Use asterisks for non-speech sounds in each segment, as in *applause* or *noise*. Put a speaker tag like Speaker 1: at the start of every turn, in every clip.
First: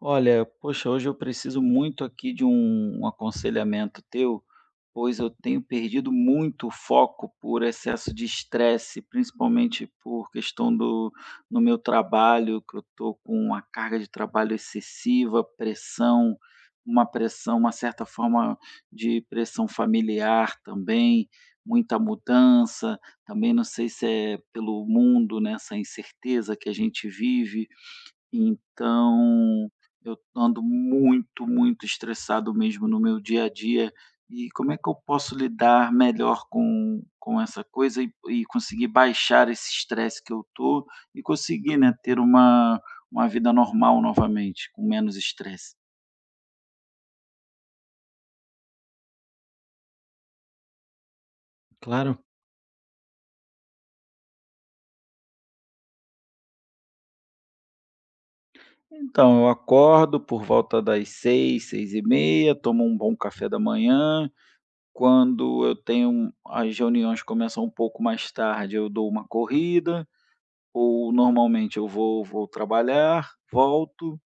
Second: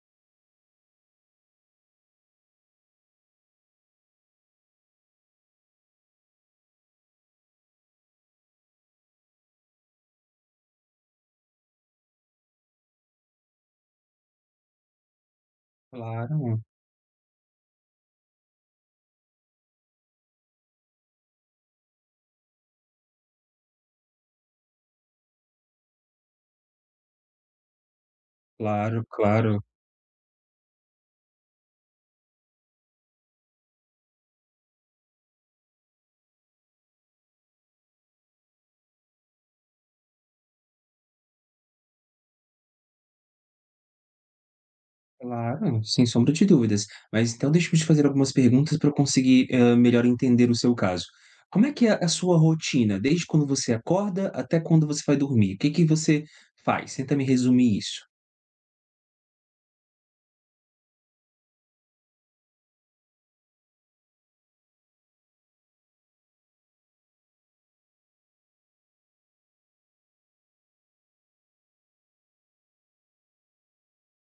Speaker 1: Olha, poxa, hoje eu preciso muito aqui de um aconselhamento teu, pois eu tenho perdido muito o foco por excesso de estresse, principalmente por questão do no meu trabalho, que eu estou com uma carga de trabalho excessiva,
Speaker 2: Claro,
Speaker 1: pressão, uma certa forma de pressão familiar também, muita mudança, também não sei se é pelo mundo, né, essa incerteza que a gente vive
Speaker 2: claro, claro,
Speaker 1: então, eu ando muito, muito estressado mesmo no meu dia a dia. E como é que eu posso lidar melhor com essa coisa e conseguir baixar esse estresse que eu tô e conseguir, né, ter uma vida normal novamente, com menos estresse?
Speaker 2: claro, sem sombra de dúvidas. Mas então deixa eu te fazer algumas perguntas para eu conseguir, melhor entender o seu caso. Como é que é a
Speaker 1: Claro.
Speaker 2: sua rotina, desde quando você acorda até quando você vai dormir? O que que você faz? Tenta me resumir isso.
Speaker 1: Então, eu acordo por volta das seis, seis e meia, tomo um bom café da manhã. Quando eu tenho as reuniões começam um pouco mais tarde, eu dou uma corrida. Ou normalmente eu vou trabalhar, volto,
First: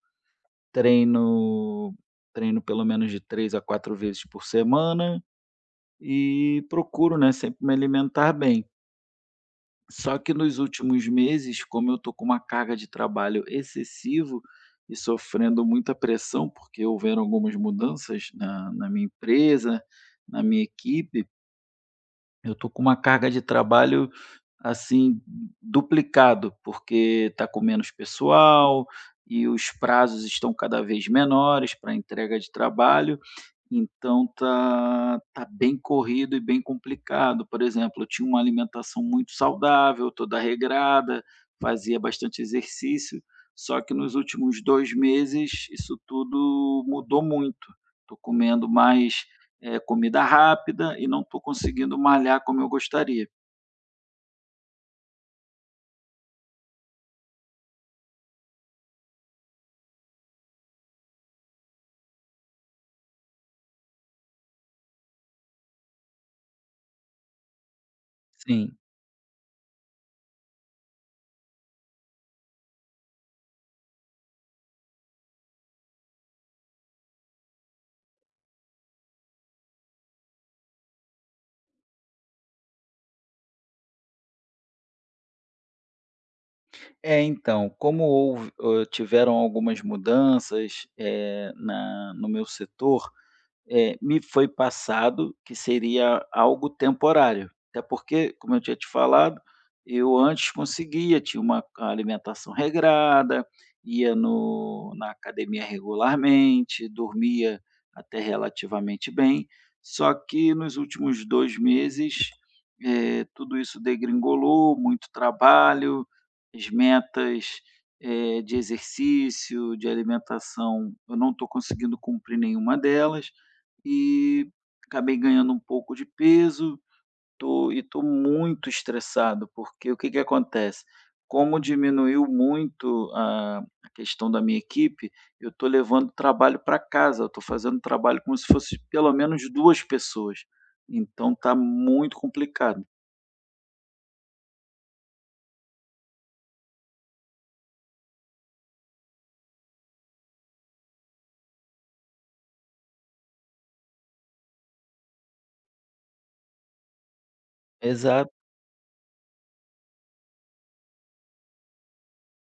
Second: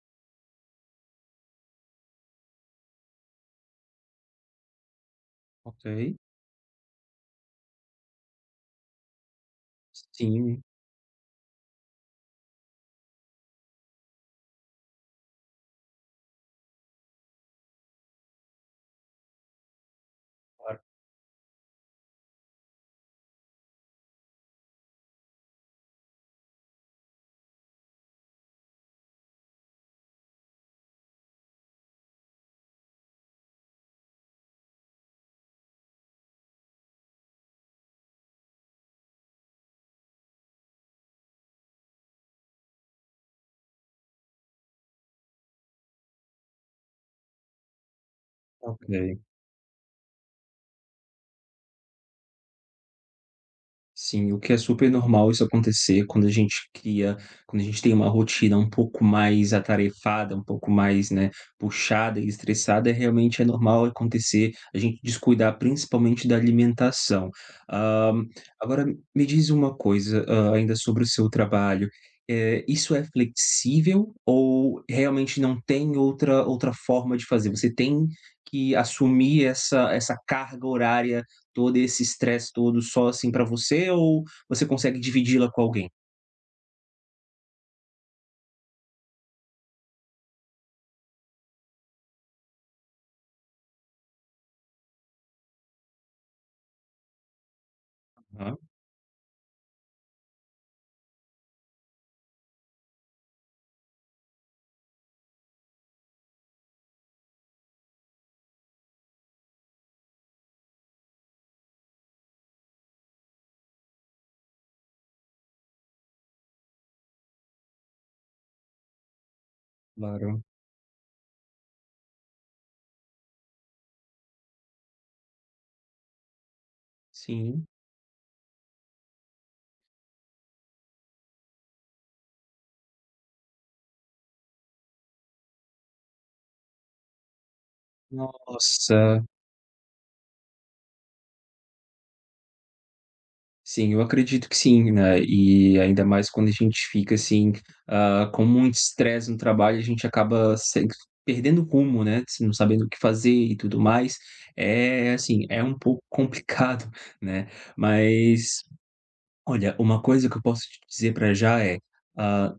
Speaker 1: treino treino pelo menos de 3 a 4 vezes por semana
Speaker 2: Ok.
Speaker 1: e procuro, né, sempre me alimentar bem. Só que nos
Speaker 2: Sim,
Speaker 1: últimos meses, como eu tô com uma carga de trabalho excessivo e sofrendo muita pressão, porque houveram algumas mudanças na minha empresa, na minha
Speaker 2: claro,
Speaker 1: equipe, eu tô com uma carga de trabalho assim, duplicado, porque está com menos pessoal e os prazos estão cada vez menores para entrega de trabalho, então tá bem corrido e bem complicado. Por exemplo, eu tinha uma alimentação muito saudável, toda regrada, fazia bastante exercício, só que nos últimos 2 meses isso tudo mudou muito. Estou comendo
Speaker 2: ok.
Speaker 1: mais, comida rápida e não estou conseguindo malhar como eu gostaria.
Speaker 2: Sim, o que é super normal isso acontecer quando a gente cria quando a gente tem uma rotina um pouco mais atarefada, um pouco mais, né, puxada e estressada, é realmente é normal acontecer a gente descuidar principalmente da alimentação. Hã,
Speaker 1: Sim.
Speaker 2: Agora me diz uma coisa, ainda sobre o seu trabalho, isso é flexível ou realmente não tem outra forma de fazer? Você tem que assumir essa carga horária todo esse estresse todo só, assim, pra você ou você consegue dividi-la com alguém?
Speaker 1: É, então, como houve tiveram algumas mudanças, eh, na no meu setor, me foi passado que seria algo temporário, até porque, como
Speaker 2: Aham,
Speaker 1: eu tinha te falado, eu antes conseguia, tinha uma alimentação regrada, ia no na academia regularmente, dormia até relativamente bem, só que nos últimos 2 meses, tudo isso degringolou, muito trabalho, as metas, de exercício, de
Speaker 2: claro.
Speaker 1: alimentação, eu não estou conseguindo cumprir nenhuma delas, e acabei ganhando um pouco de peso,
Speaker 2: Sim.
Speaker 1: tô muito estressado, porque o que que acontece? Como diminuiu muito a questão da minha equipe, eu tô levando trabalho para casa, eu tô fazendo trabalho como se fosse pelo
Speaker 2: Nossa.
Speaker 1: menos 2 pessoas, então tá muito complicado.
Speaker 2: Sim, eu acredito que sim, né, e ainda mais quando a gente fica, assim, com muito estresse no trabalho, a gente acaba se perdendo o rumo, né, se não sabendo o que fazer e tudo mais. É, assim, é um pouco *laughs* complicado, né.
Speaker 1: Exato,
Speaker 2: Mas, olha, uma coisa que eu posso te dizer pra já é, ah,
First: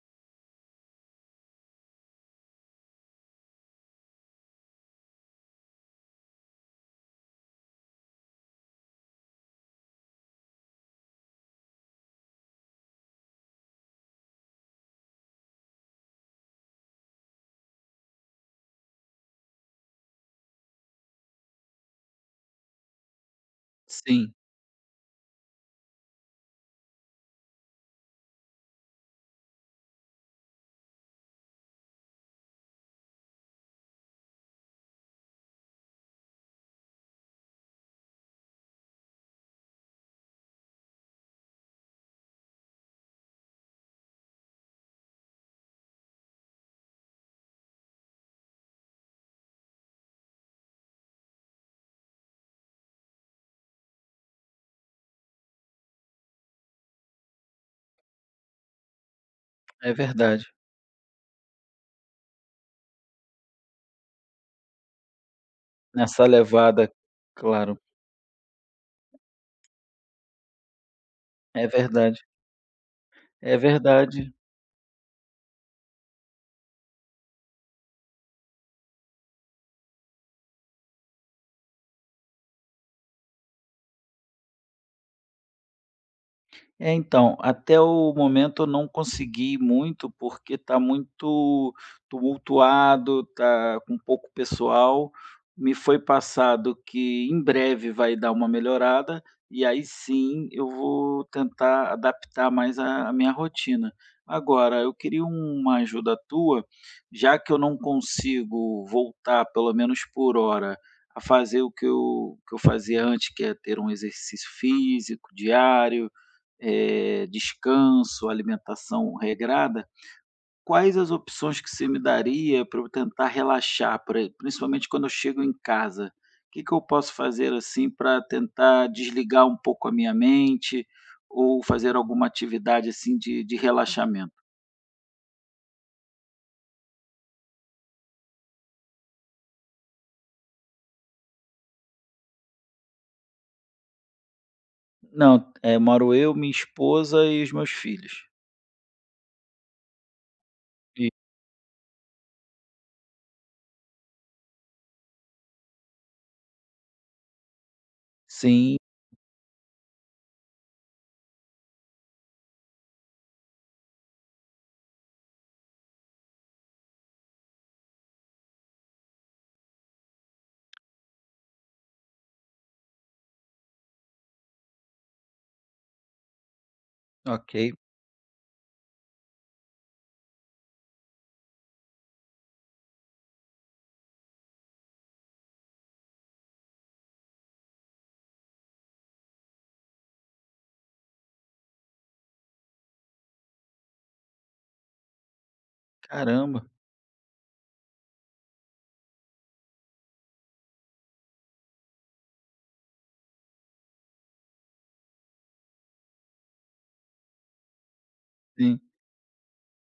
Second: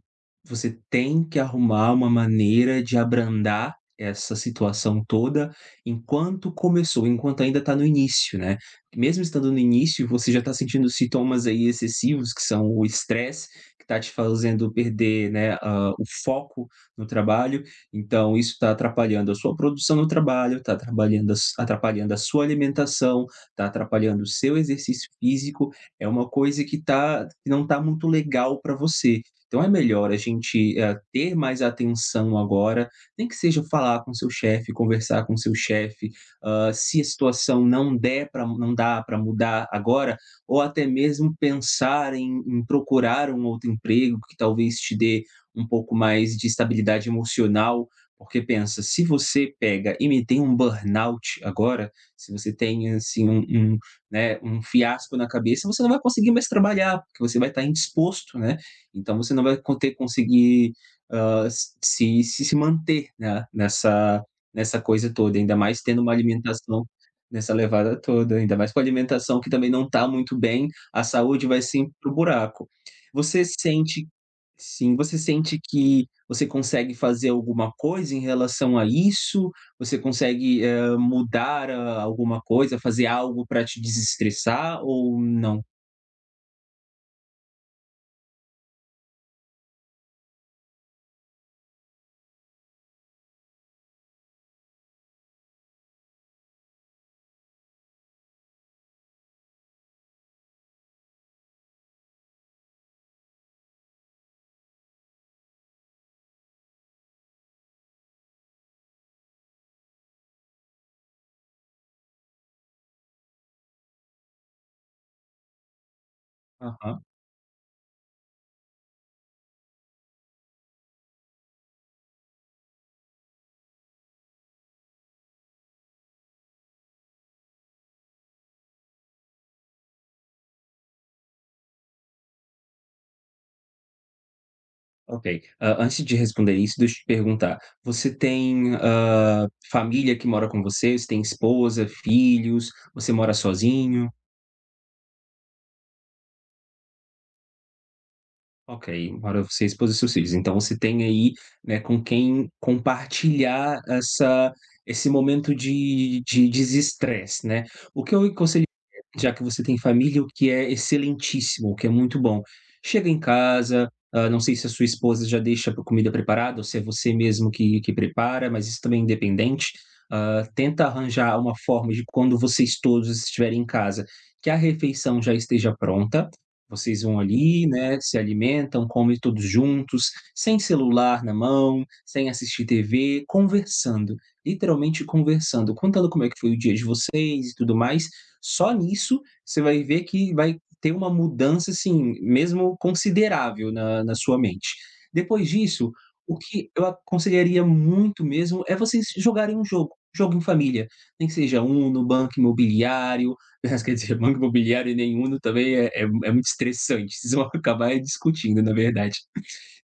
Speaker 2: você tem que arrumar uma maneira de abrandar essa situação toda enquanto começou, enquanto ainda está no início, né. Mesmo estando no início, você já está sentindo sintomas aí excessivos, que são o estresse, que está te fazendo perder, né, o foco no trabalho. Então isso está atrapalhando a sua produção no trabalho, está atrapalhando a sua alimentação, está atrapalhando o
Speaker 1: sim,
Speaker 2: seu exercício físico. É uma coisa que não está muito legal para você. Então é melhor a gente, ter mais atenção agora, nem que seja falar com seu chefe, conversar com seu chefe, se a situação não dá para mudar agora, ou até mesmo pensar em procurar um outro emprego que talvez te dê um pouco mais de estabilidade emocional, porque pensa, se você pega e me tem um burnout agora, se você tem assim um, né, um fiasco na cabeça, você não vai conseguir mais trabalhar, porque você vai estar indisposto, né? Então você não vai con- ter
Speaker 1: é verdade.
Speaker 2: conseguir, se manter, né, nessa coisa toda, ainda mais tendo uma
Speaker 1: Nessa
Speaker 2: alimentação
Speaker 1: levada,
Speaker 2: nessa
Speaker 1: claro.
Speaker 2: levada toda, ainda mais com a alimentação que também não está muito bem, a saúde vai
Speaker 1: É
Speaker 2: sempre pro
Speaker 1: verdade,
Speaker 2: buraco. Você
Speaker 1: é
Speaker 2: sente
Speaker 1: verdade.
Speaker 2: Sim, você sente que você consegue fazer alguma coisa em relação a isso? Você consegue, mudar, alguma coisa, fazer algo para te desestressar ou não?
Speaker 1: É, então, até o momento eu não consegui muito, porque está muito tumultuado, está com pouco pessoal. Me foi passado que em breve vai dar uma melhorada, e aí sim eu vou tentar adaptar mais a minha rotina. Agora, eu queria uma ajuda tua, já que eu não consigo voltar, pelo menos por hora, a fazer o que eu fazia antes, que é ter um exercício físico diário, descanso, alimentação regrada, quais as opções que você me daria para eu tentar relaxar, pra principalmente quando eu chego em casa? O que que eu posso fazer, assim, para tentar desligar um pouco a minha mente ou fazer alguma atividade, assim, de relaxamento?
Speaker 2: Ok. Ah, antes de responder isso, deixa eu te perguntar. Você tem, família que mora com você? Você tem esposa, filhos? Você mora sozinho?
Speaker 1: Não, moro eu, minha esposa e os meus filhos.
Speaker 2: Ok, agora você expôs a seus filhos. Então você tem
Speaker 1: E
Speaker 2: aí, né, com quem compartilhar essa esse momento de desestresse, né. O que eu aconselho,
Speaker 1: sim,
Speaker 2: já que você tem família, o que é excelentíssimo, o que é muito bom. Chega em casa, não sei se a sua esposa já deixa a comida preparada ou se é você mesmo que prepara, mas isso também é independente. Tenta arranjar uma forma de quando vocês todos estiverem em casa, que a refeição já esteja pronta, vocês vão ali,
Speaker 1: ok.
Speaker 2: né, se alimentam, comem todos juntos, sem celular na mão, sem assistir TV, conversando, literalmente conversando, contando como é que foi o dia de vocês e tudo mais. Só nisso você vai ver que vai ter uma mudança, assim, mesmo considerável na sua mente. Depois disso, o
Speaker 1: Caramba,
Speaker 2: que eu aconselharia muito mesmo é vocês jogarem um jogo, jogo em família, nem que seja um no Banco Imobiliário, *laughs* quer dizer, banco imobiliário nem Uno também é muito estressante, vocês vão *laughs* acabar é discutindo, na
Speaker 1: sim,
Speaker 2: verdade.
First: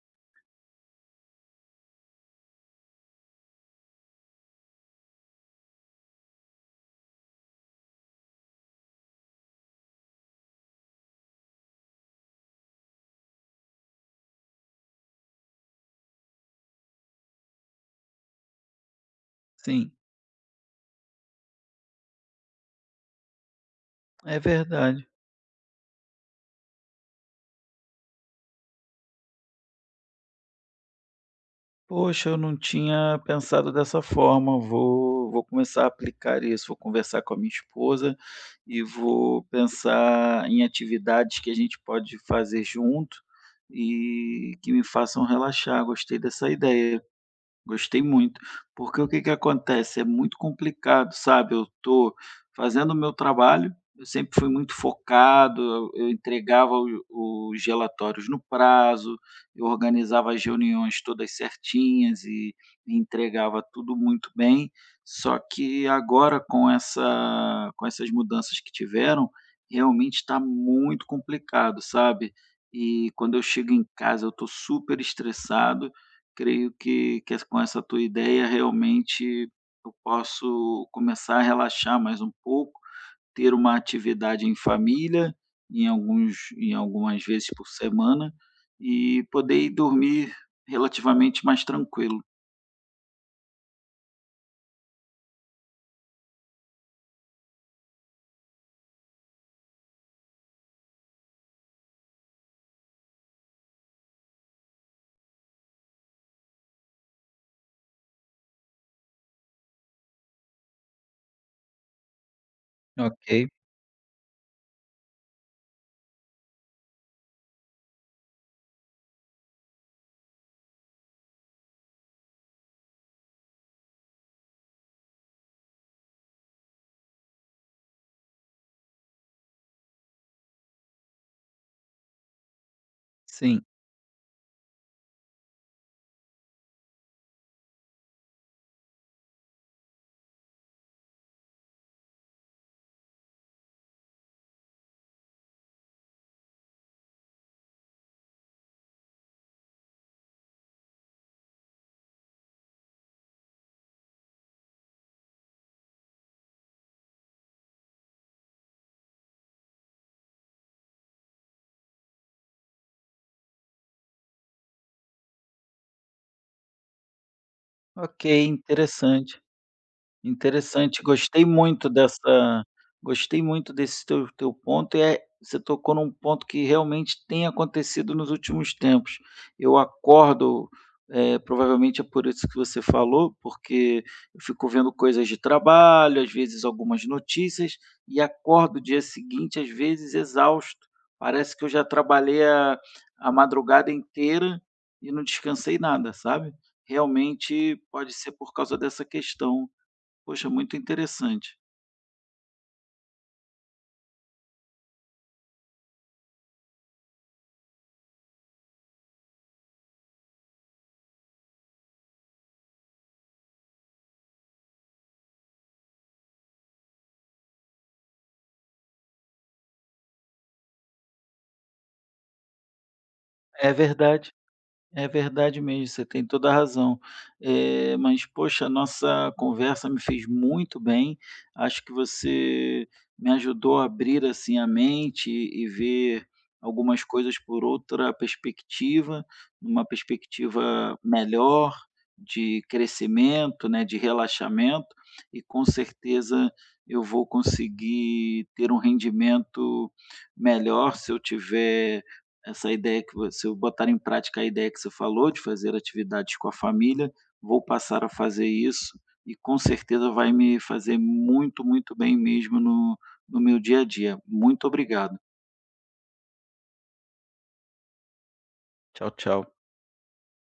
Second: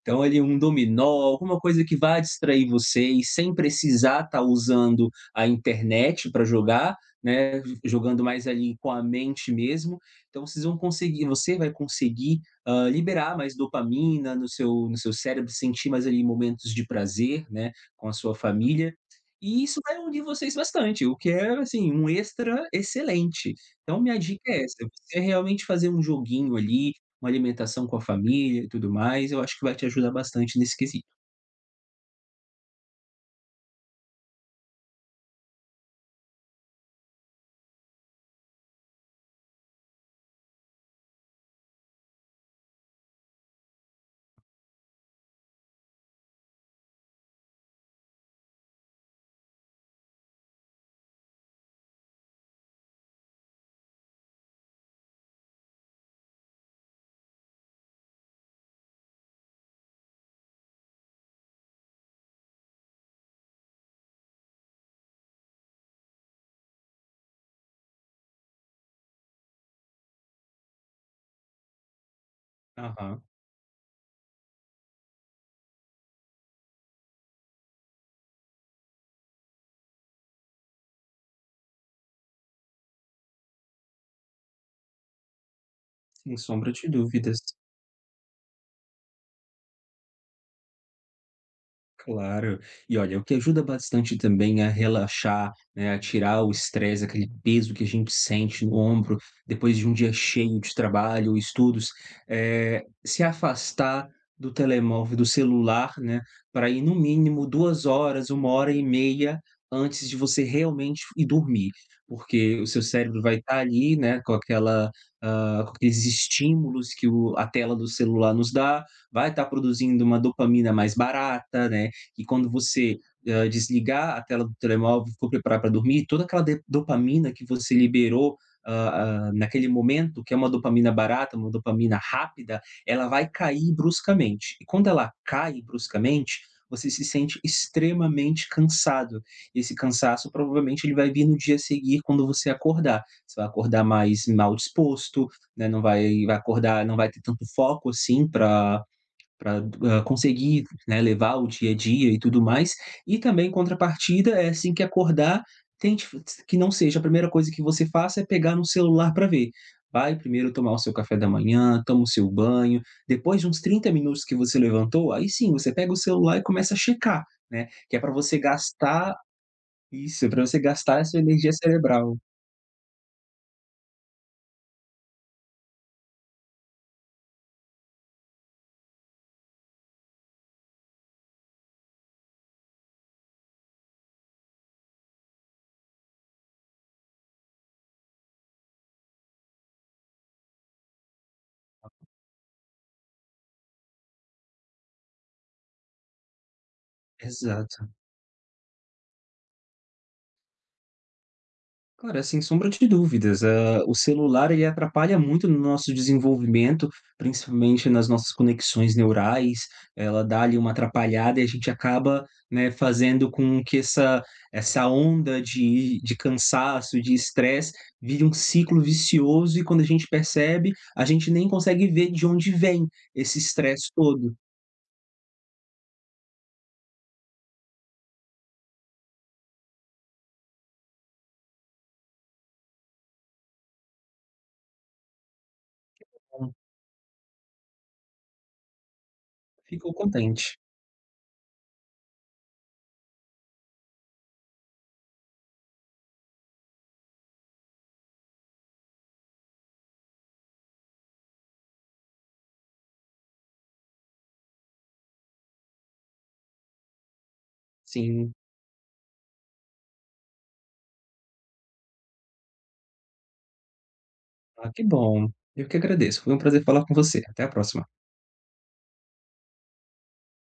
Speaker 2: Então ele é um dominó, alguma coisa que vá distrair vocês sem precisar estar usando a internet para jogar, né, jogando mais ali com a mente mesmo. Então você vai conseguir, liberar mais dopamina no seu cérebro, sentir mais ali momentos de prazer, né, com a sua família. E isso
Speaker 1: sim,
Speaker 2: vai unir vocês bastante, o que é, assim, um extra excelente. Então minha
Speaker 1: é
Speaker 2: dica é essa,
Speaker 1: verdade.
Speaker 2: você realmente fazer um joguinho ali, uma alimentação com a família e tudo mais, eu acho que vai te ajudar bastante nesse quesito.
Speaker 1: Poxa, eu não tinha pensado dessa forma. Vou começar a aplicar isso. Vou conversar com a minha esposa e vou pensar em atividades que a gente pode fazer junto e que me façam relaxar. Gostei dessa ideia. Gostei muito, porque o que que acontece, é muito complicado, sabe, eu tô fazendo o meu trabalho, eu sempre fui muito focado, eu entregava o os relatórios no prazo, eu organizava as reuniões todas certinhas e entregava tudo muito bem, só que agora com essa com essas mudanças que tiveram, realmente está muito complicado, sabe. E
Speaker 2: Aham,
Speaker 1: quando eu chego em casa eu estou super estressado. Creio que é com essa tua ideia, realmente, eu posso começar a relaxar mais um pouco, ter uma atividade em família, em
Speaker 2: sem
Speaker 1: alguns
Speaker 2: sombra
Speaker 1: em
Speaker 2: de
Speaker 1: algumas
Speaker 2: dúvidas.
Speaker 1: vezes por semana, e poder ir dormir relativamente mais tranquilo.
Speaker 2: Claro. E olha, o que ajuda bastante também a relaxar, né, a tirar o estresse, aquele peso que a gente sente no ombro depois de um dia cheio de trabalho, estudos, é se afastar do telemóvel, do celular, né, para ir no mínimo 2 horas, uma hora e meia antes de você realmente ir dormir. Porque o seu cérebro vai estar ali, né, com com aqueles estímulos que o a tela do celular nos dá, vai estar produzindo uma dopamina mais barata, né e quando você desligar a tela do telemóvel, for preparar para dormir, toda aquela dopamina que você liberou ah, naquele momento, que é uma dopamina barata, uma dopamina rápida, ela vai
Speaker 1: Sim,
Speaker 2: cair bruscamente. E quando ela cai bruscamente, você se sente extremamente cansado. Esse cansaço provavelmente ele vai vir no dia seguinte quando você acordar. Você vai acordar mais mal disposto, né? Vai acordar, não vai ter tanto foco assim para conseguir, né, levar o dia a dia e tudo mais. E também, em contrapartida, é assim que acordar, tente f que não seja a primeira coisa que você faça é pegar no celular para ver. Vai primeiro tomar o seu café da manhã, toma o seu banho, depois de uns 30 minutos que você levantou, aí sim, você pega o celular e começa a checar, né, que é para
Speaker 1: ok,
Speaker 2: você gastar
Speaker 1: interessante.
Speaker 2: isso, é pra você gastar
Speaker 1: Interessante,
Speaker 2: essa
Speaker 1: gostei
Speaker 2: energia
Speaker 1: muito
Speaker 2: cerebral.
Speaker 1: dessa Gostei muito desse teu ponto, e é, você tocou num ponto que realmente tem acontecido nos últimos tempos. Eu acordo, provavelmente é por isso que você falou, porque eu fico vendo coisas de trabalho, às vezes algumas notícias, e acordo o dia seguinte, às vezes, exausto. Parece que eu já trabalhei a madrugada inteira e não descansei nada, sabe. Realmente
Speaker 2: Exato.
Speaker 1: pode ser por causa dessa questão. Poxa, muito interessante.
Speaker 2: Cara, sem sombra de dúvidas, o celular ele atrapalha muito no nosso desenvolvimento, principalmente nas nossas conexões neurais, ela dá ali uma atrapalhada e a gente acaba, né, fazendo com que essa onda de cansaço, de estresse, vire um ciclo vicioso e quando a gente percebe, a gente nem consegue ver de onde vem esse
Speaker 1: É
Speaker 2: estresse
Speaker 1: verdade,
Speaker 2: todo.
Speaker 1: é verdade mesmo, você tem toda a razão. Mas poxa, a nossa conversa me fez muito bem, acho que você me ajudou a abrir, assim, a mente e ver
Speaker 2: Então,
Speaker 1: algumas coisas por outra perspectiva, uma
Speaker 2: fico contente.
Speaker 1: perspectiva melhor de crescimento, né, de relaxamento e com certeza eu vou conseguir ter um rendimento melhor se eu tiver. Essa ideia que vo Se eu botar em prática a ideia que você falou de fazer atividades com a família, vou passar a
Speaker 2: Sim.
Speaker 1: fazer isso e com certeza vai me fazer muito, muito bem mesmo no no meu dia a dia. Muito
Speaker 2: Ah, que
Speaker 1: obrigado.
Speaker 2: bom. Eu que agradeço. Foi um prazer falar com você. Até a próxima.
Speaker 1: Tchau, tchau.